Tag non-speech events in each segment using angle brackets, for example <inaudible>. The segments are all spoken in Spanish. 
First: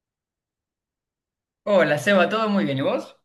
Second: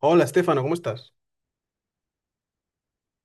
Hola, Estefano, ¿cómo estás? Hola, Seba, ¿todo muy bien? ¿Y vos?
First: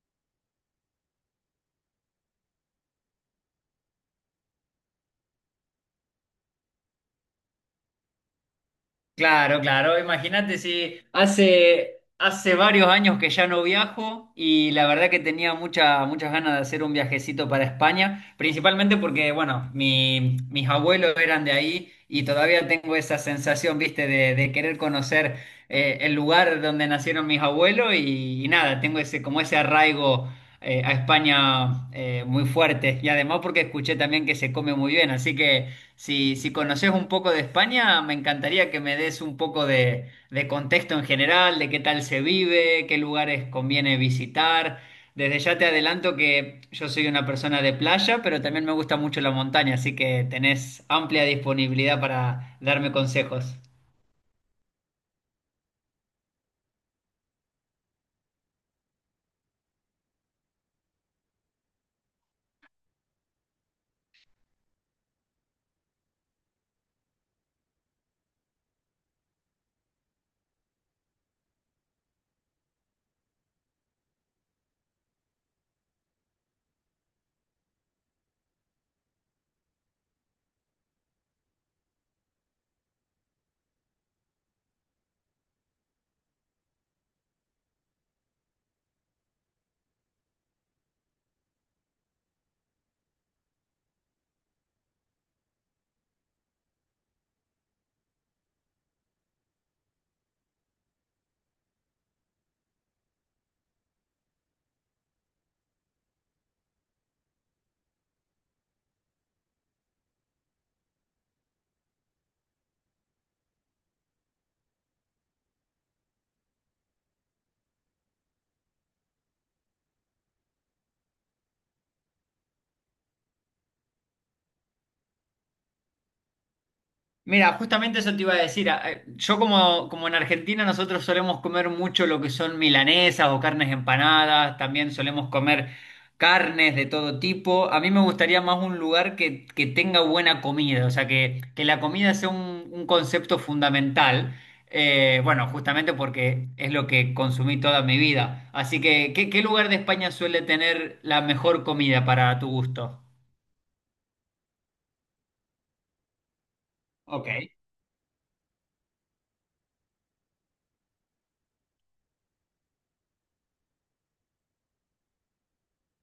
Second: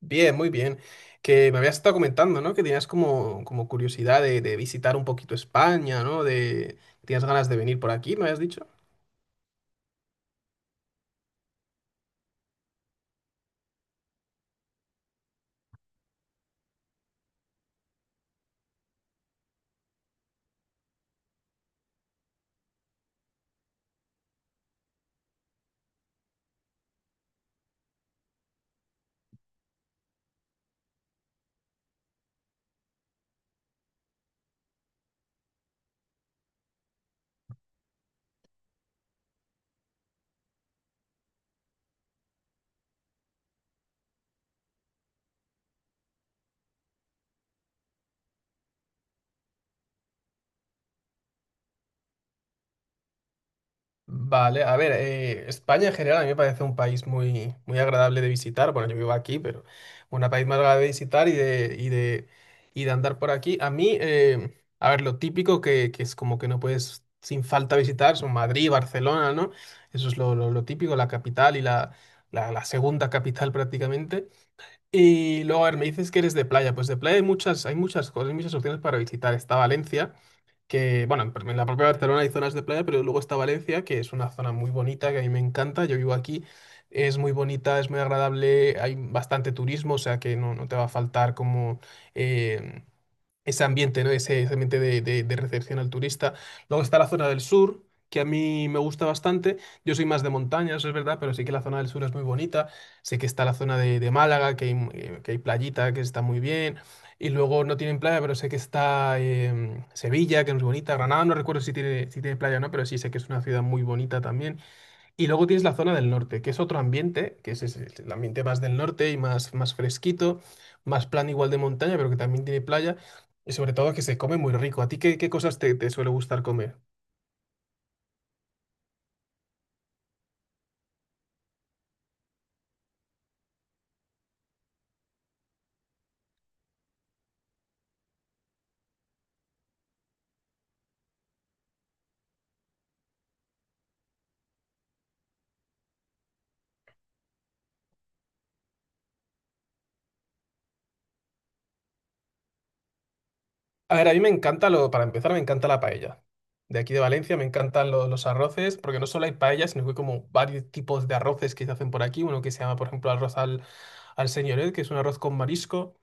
Bien, muy bien. Que me habías estado comentando, ¿no? Que tenías como curiosidad de visitar un poquito España, ¿no? De, tenías ganas de venir por aquí, me habías dicho. Claro, claro. Imagínate si hace varios años que ya no viajo y la verdad que tenía muchas ganas de hacer un viajecito para España, principalmente porque, bueno, mis abuelos eran de ahí y todavía tengo esa sensación, viste, de querer conocer el lugar donde nacieron mis abuelos y nada, tengo ese, como ese arraigo a España muy fuerte, y además porque escuché también que se come muy bien, así que Si, si conoces un poco de España, me encantaría que me des un poco de contexto en general, de qué tal se vive, qué lugares conviene visitar. Desde ya te adelanto que yo soy una persona de playa, pero también me gusta mucho la montaña, así que tenés amplia disponibilidad para darme consejos. Vale, a ver, España en general a mí me parece un país muy, muy agradable de visitar. Bueno, yo vivo aquí, pero un país más agradable de visitar y de andar por aquí. A mí, a ver, lo típico que es como que no puedes sin falta visitar son Madrid, Barcelona, ¿no? Eso es lo típico, la capital y la segunda capital <laughs> prácticamente. Y luego, a ver, me dices que eres de playa. Pues de playa hay muchas cosas, hay muchas opciones para visitar. Está Valencia que, bueno, en la propia Barcelona hay zonas de playa, pero luego está Valencia, que es una zona muy bonita, que a mí me encanta, yo vivo aquí, es muy bonita, es muy agradable, hay bastante turismo, o sea que no, no te va a faltar como eh, ese ambiente, ¿no? Ese ambiente de recepción al turista. Luego está la zona del sur, que a mí me gusta bastante. Yo soy más de montaña, eso es verdad, pero sí que la zona del sur es muy bonita. Sé que está la zona de Málaga, que hay, que hay playita, que está muy bien. Y luego no tienen playa, pero sé que está Sevilla, que es muy bonita. Granada, no recuerdo si tiene, si tiene playa o no, pero sí sé que es una ciudad muy bonita también. Y luego tienes la zona del norte, que es otro ambiente, que es, ese, el ambiente más del norte y más, más fresquito, más plan igual de montaña, pero que también tiene playa y sobre todo que se come muy rico. ¿A ti qué, qué cosas te, te suele gustar comer? Mira, justamente eso te iba a decir. Yo como, como en Argentina nosotros solemos comer mucho lo que son milanesas o carnes empanadas, también solemos comer carnes de todo tipo. A mí me gustaría más un lugar que tenga buena comida, o sea, que la comida sea un concepto fundamental. Bueno, justamente porque es lo que consumí toda mi vida. Así que ¿qué, qué lugar de España suele tener la mejor comida para tu gusto? A ver, a mí me encanta lo, para empezar, me encanta la paella. De aquí de Ok. Valencia me encantan los arroces, porque no solo hay paella, sino que hay como varios tipos de arroces que se hacen por aquí. Uno que se llama, por ejemplo, al señoret, que es un arroz con marisco,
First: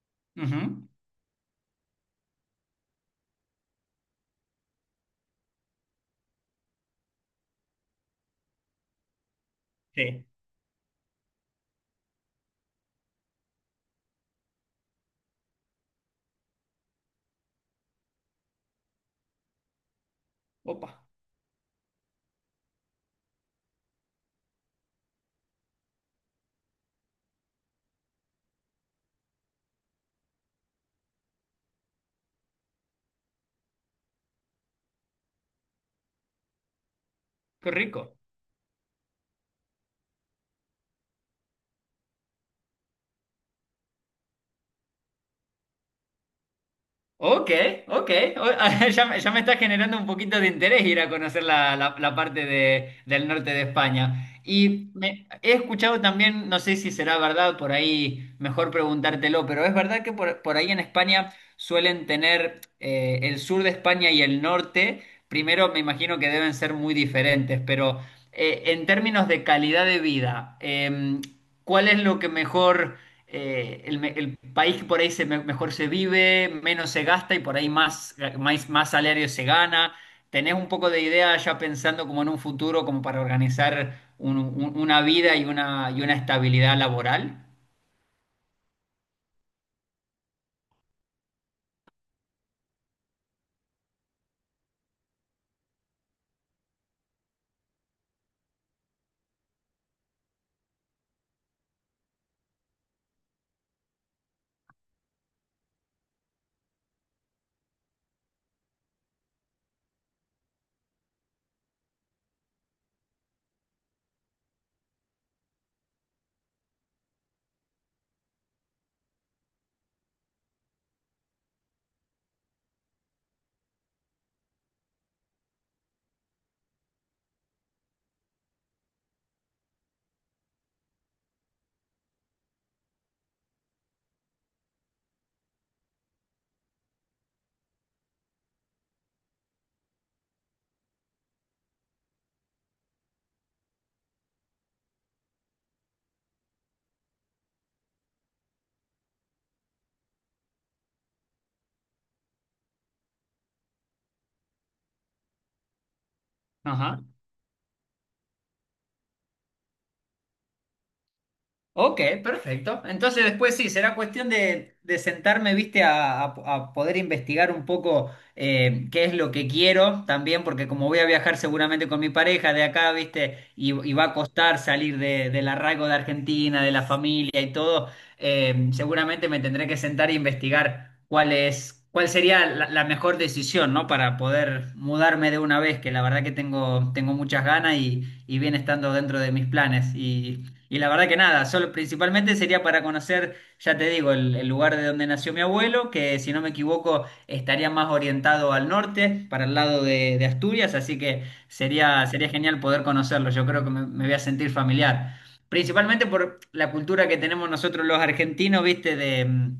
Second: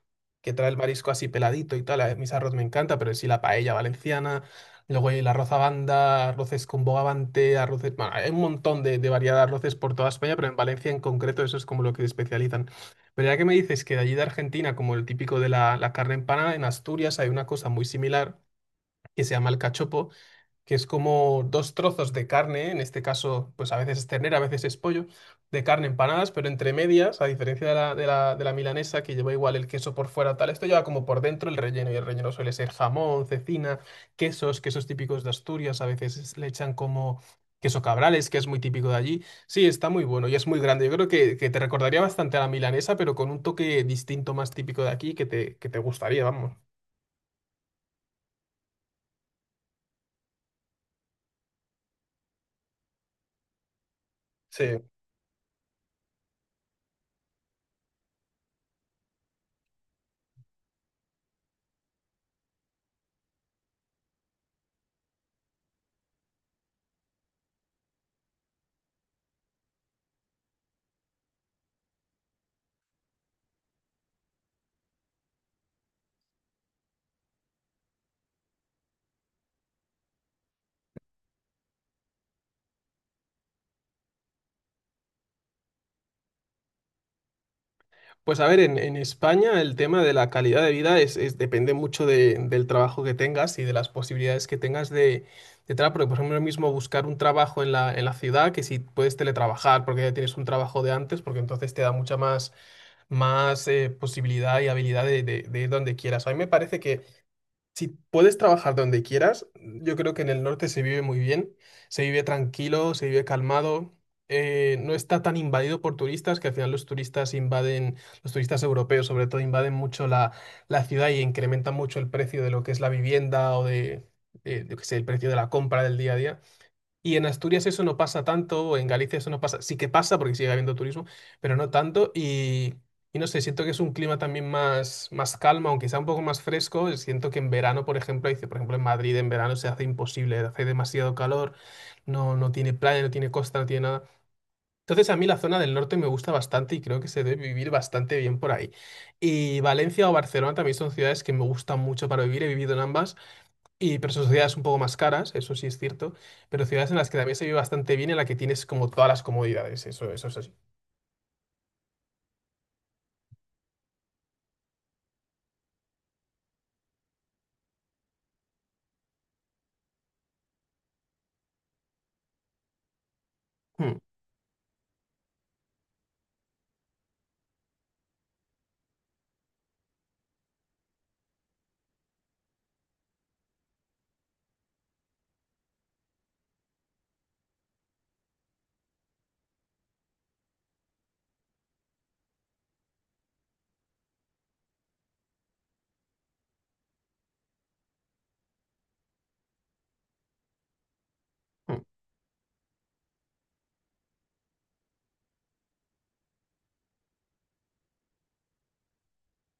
que trae el Ujú. marisco así peladito y tal. A mis arroz me encanta, pero en sí la paella valenciana. Luego hay el arroz a banda, arroces con bogavante, arroces, bueno, hay un montón de variedad de arroces por toda Sí. España, pero en Valencia en concreto eso es como lo que se especializan. Pero ya que me dices que de allí de Argentina, como el típico de la carne empanada, en Asturias hay una cosa muy similar que se llama el cachopo, que es Opa, como dos trozos de carne, en este caso, pues a veces es ternera, a veces es pollo, de carne empanadas, pero entre medias, a diferencia de la milanesa, que lleva igual el queso por fuera, tal, esto lleva como por dentro el relleno, y el relleno suele ser jamón, cecina, quesos, quesos típicos de Asturias, a veces le echan como qué queso rico. cabrales, que es muy típico de allí. Sí, está muy bueno y es muy grande. Yo creo que te recordaría bastante a la milanesa, pero con un toque distinto más típico de aquí que te gustaría, vamos. Ok, ok. <laughs> Ya me está generando un poquito de interés ir a conocer la, la parte del norte de España. Sí, Y he escuchado también, no sé si será verdad, por ahí mejor preguntártelo, pero es verdad que por ahí en España suelen tener el sur de España y el norte. Primero me imagino que deben ser muy diferentes, pero en términos de calidad de vida, ¿cuál es lo que mejor, el país que por ahí mejor se vive, menos se gasta y por ahí más, más, más salario se gana? ¿Tenés un poco de idea ya pensando como en un futuro, como para organizar una vida y una estabilidad laboral? pues a ver, en España el tema de la calidad de vida depende mucho del trabajo que tengas y de las posibilidades que tengas de trabajo. Porque, por ejemplo, ahora mismo buscar un trabajo en en la ciudad, que si puedes teletrabajar porque ya tienes un trabajo de antes, porque entonces te da mucha más posibilidad y habilidad de ir donde quieras. A mí me parece que si puedes trabajar donde quieras, yo creo que en el norte se vive muy bien, se vive tranquilo, se vive calmado, no está tan invadido por turistas, que al final los turistas invaden, los turistas europeos sobre todo invaden mucho la ciudad y incrementan mucho el precio de lo que es la vivienda o de, yo qué sé, el precio de la compra del día a día. Y en Asturias eso no pasa tanto, o en Galicia eso no pasa, sí que pasa porque sigue habiendo turismo, pero no tanto. Y no sé, siento que es un clima también más, más calma, aunque sea un poco más fresco. Siento que en verano, por ejemplo, dice, por ejemplo, en Madrid en verano se hace imposible, hace demasiado calor, no, no tiene playa, no tiene costa, no tiene nada. Entonces a mí la zona del norte me gusta bastante y creo que se debe vivir bastante bien por ahí. Y Valencia o Barcelona también son ciudades que me gustan mucho para vivir, he vivido en ambas. Y, pero son ciudades un poco más caras, eso sí es cierto, pero ciudades en Ajá. las que también se vive bastante bien, en las que tienes como todas las comodidades, eso es así. Ok, perfecto. Entonces después sí, será cuestión de sentarme, viste, a poder investigar un poco qué es lo que quiero también, porque como voy a viajar seguramente con mi pareja de acá, viste, y Mm, va a costar salir del arraigo de Argentina, de la familia y todo. Seguramente me tendré que sentar e investigar cuál es, cuál sería la, la mejor decisión, ¿no? Para poder mudarme de una vez, que la verdad que tengo, tengo muchas ganas y viene estando dentro de mis planes. Y la verdad que nada, solo, principalmente sería para conocer, ya te digo, el lugar de donde nació mi abuelo, que si no me equivoco estaría más orientado al norte, para el lado de Asturias, así que mm. sería, sería genial poder conocerlo, yo creo que me voy a sentir familiar. Principalmente por la cultura que tenemos nosotros los argentinos, viste, de,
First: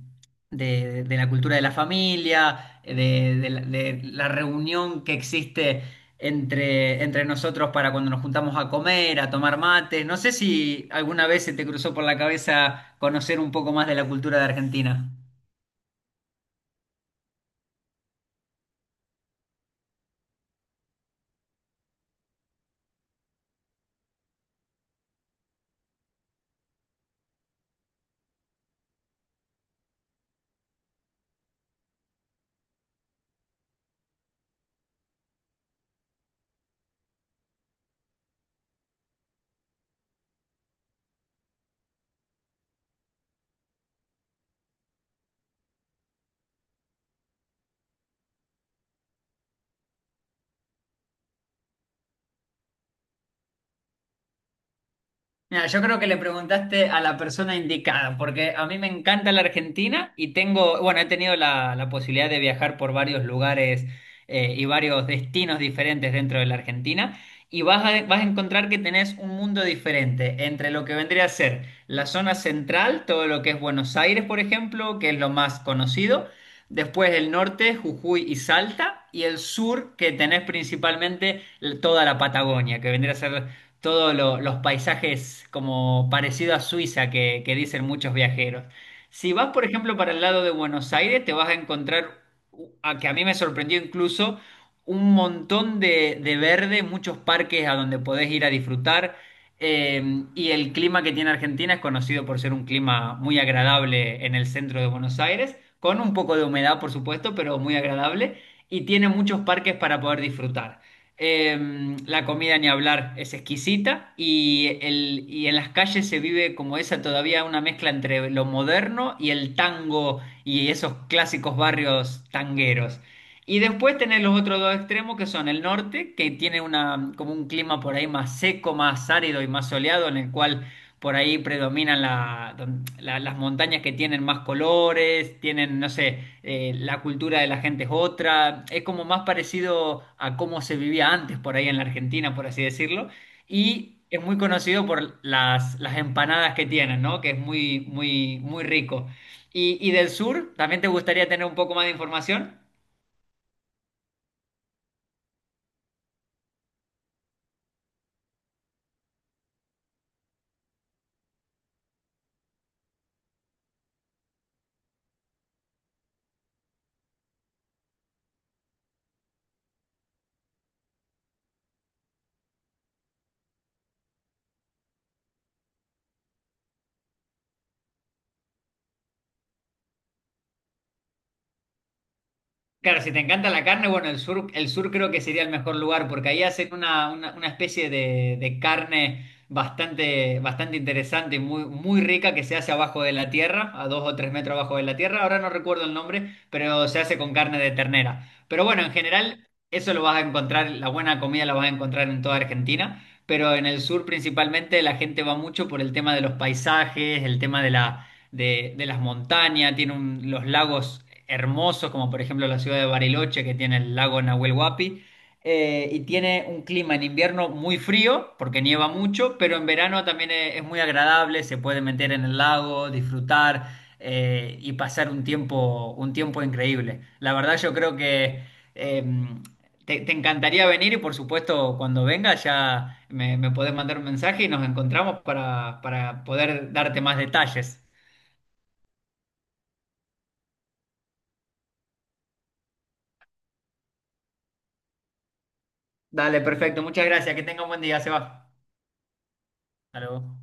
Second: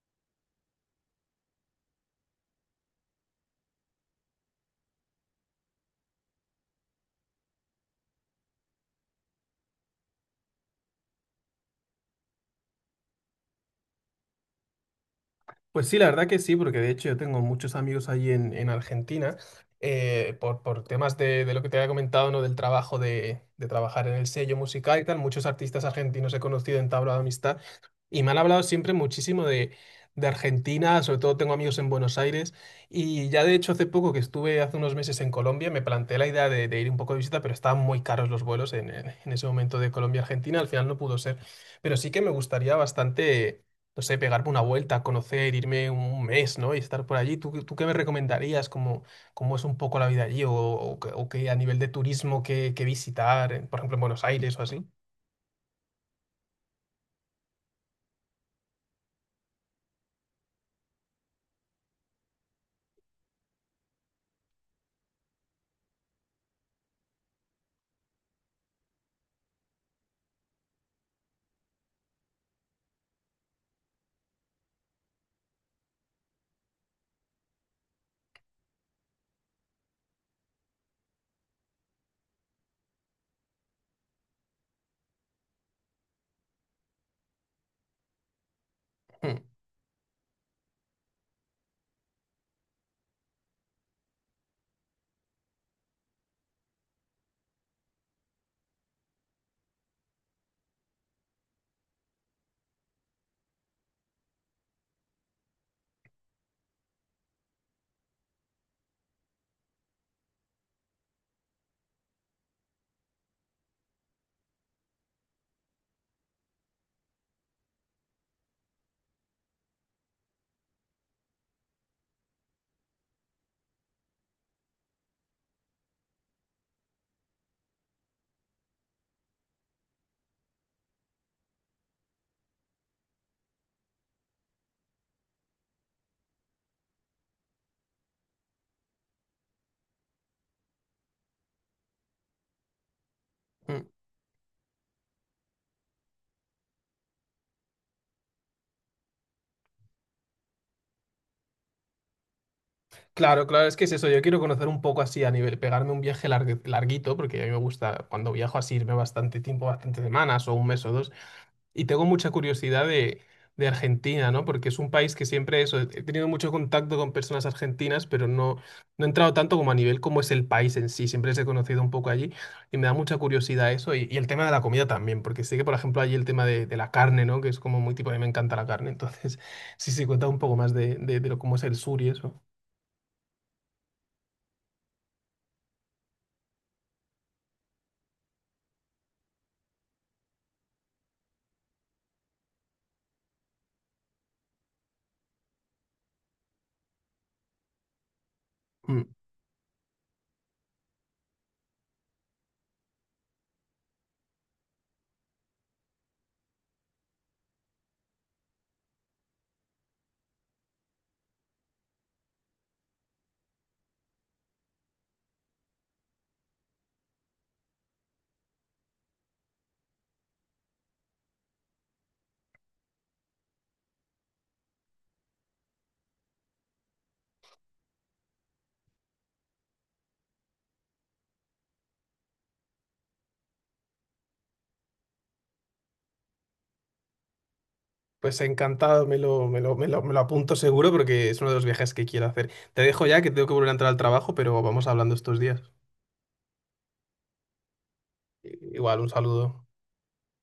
de la cultura de la familia, de la reunión que existe entre, entre nosotros para cuando nos juntamos a comer, a tomar mates. No sé si alguna vez se te cruzó por la cabeza conocer un poco más de la cultura de Argentina. Pues sí, la verdad que sí, porque de hecho yo tengo muchos amigos allí en Argentina, por temas de lo que te había comentado, ¿no? Del trabajo de trabajar en el sello musical y tal, muchos artistas argentinos he conocido, he entablado amistad. Y me han hablado siempre muchísimo de Argentina, sobre todo tengo amigos en Buenos Aires. Y ya de hecho hace poco que estuve hace unos meses en Colombia, me planteé la idea de ir un poco de visita, pero estaban muy caros los vuelos en ese momento de Colombia-Argentina, al final no pudo ser. Pero sí que me gustaría bastante, no sé, pegarme una vuelta, conocer, irme un mes, ¿no? Y estar por allí. ¿Tú, tú qué me recomendarías? ¿Cómo, cómo es un poco la vida allí? ¿O, o qué a nivel de turismo qué, qué visitar, por ejemplo, en Buenos Aires o así? Mira, yo creo que le preguntaste a la persona indicada, porque a mí me encanta la Argentina y tengo, bueno, he tenido la, la posibilidad de viajar por varios lugares, y varios destinos diferentes dentro de la Argentina, y vas a, vas a encontrar que tenés un mundo diferente entre lo que vendría a ser la zona central, todo lo que es Buenos Aires, por ejemplo, que es lo más conocido, después el norte, Jujuy y Salta, y el sur, que tenés principalmente toda la Patagonia, que vendría a ser todos los paisajes como parecido a Suiza que dicen muchos viajeros. Si Hmm, vas, por ejemplo, para el lado de Buenos Aires, te vas a encontrar, a que a mí me sorprendió incluso, un montón de verde, muchos parques a donde podés ir a disfrutar. eh, y el clima que tiene Argentina es conocido por ser un clima muy agradable en el centro de Buenos Aires, con un poco de humedad, por supuesto, pero muy agradable, y tiene muchos parques para poder disfrutar. La comida ni hablar es exquisita, y, el, y en las calles se vive como esa todavía una mezcla entre lo moderno y el tango y esos clásicos barrios tangueros. Y después tenés los otros dos extremos que son el norte, que tiene una, como un clima por ahí más seco, más árido y más soleado, en el cual por ahí predominan la- las montañas que tienen más colores, tienen, no sé, la cultura de la gente es otra, es como más parecido a cómo se vivía antes por ahí en la Argentina, por así decirlo, hmm. y es muy conocido por las empanadas que tienen, ¿no? Que es muy, muy, muy rico. Y del sur, ¿también te gustaría tener un poco más de información? Claro, claro, es que es eso. Yo quiero conocer un poco así a nivel, pegarme un viaje larguito, porque a mí me gusta cuando viajo así irme bastante tiempo, bastantes semanas o un mes o dos. Y tengo mucha curiosidad de Argentina, ¿no? Porque es un país que siempre eso, he tenido mucho contacto con personas argentinas, pero no, no he entrado tanto como a nivel como es el país en sí. Siempre les he conocido un poco allí y me da mucha curiosidad eso. Y el tema de la comida también, porque sé que, por ejemplo, allí el tema de la carne, ¿no? Que es como muy tipo, a mí me encanta la carne. Entonces, <laughs> sí, sí, cuenta un poco más de lo, cómo es el sur y eso. Claro, si te encanta la carne, bueno, el sur creo que sería el mejor lugar porque ahí hacen una especie de carne bastante, bastante interesante, muy, muy rica que se hace abajo de la tierra, a dos o tres metros abajo de la tierra. Ahora no recuerdo el nombre, pero se hace con carne de ternera. Pero bueno, en Mm. general eso lo vas a encontrar, la buena comida la vas a encontrar en toda Argentina, pero en el sur principalmente la gente va mucho por el tema de los paisajes, el tema de la de las montañas, tiene los lagos hermosos, como por ejemplo la ciudad de Bariloche, que tiene el lago Nahuel Huapi, y tiene un clima en invierno muy frío, porque nieva mucho, pero en verano también es muy agradable, se puede meter en el lago, disfrutar y pasar un tiempo increíble. La verdad yo creo que... em, te, te encantaría venir y por supuesto cuando vengas ya me podés mandar un mensaje y nos encontramos para poder darte más detalles. Pues encantado, me lo apunto seguro porque es uno de los viajes que quiero hacer. Te dejo ya que tengo que volver a entrar al trabajo, pero vamos hablando estos días. Dale, perfecto. Muchas gracias. Que tenga un buen día. Se va. Igual, un saludo. Hasta luego.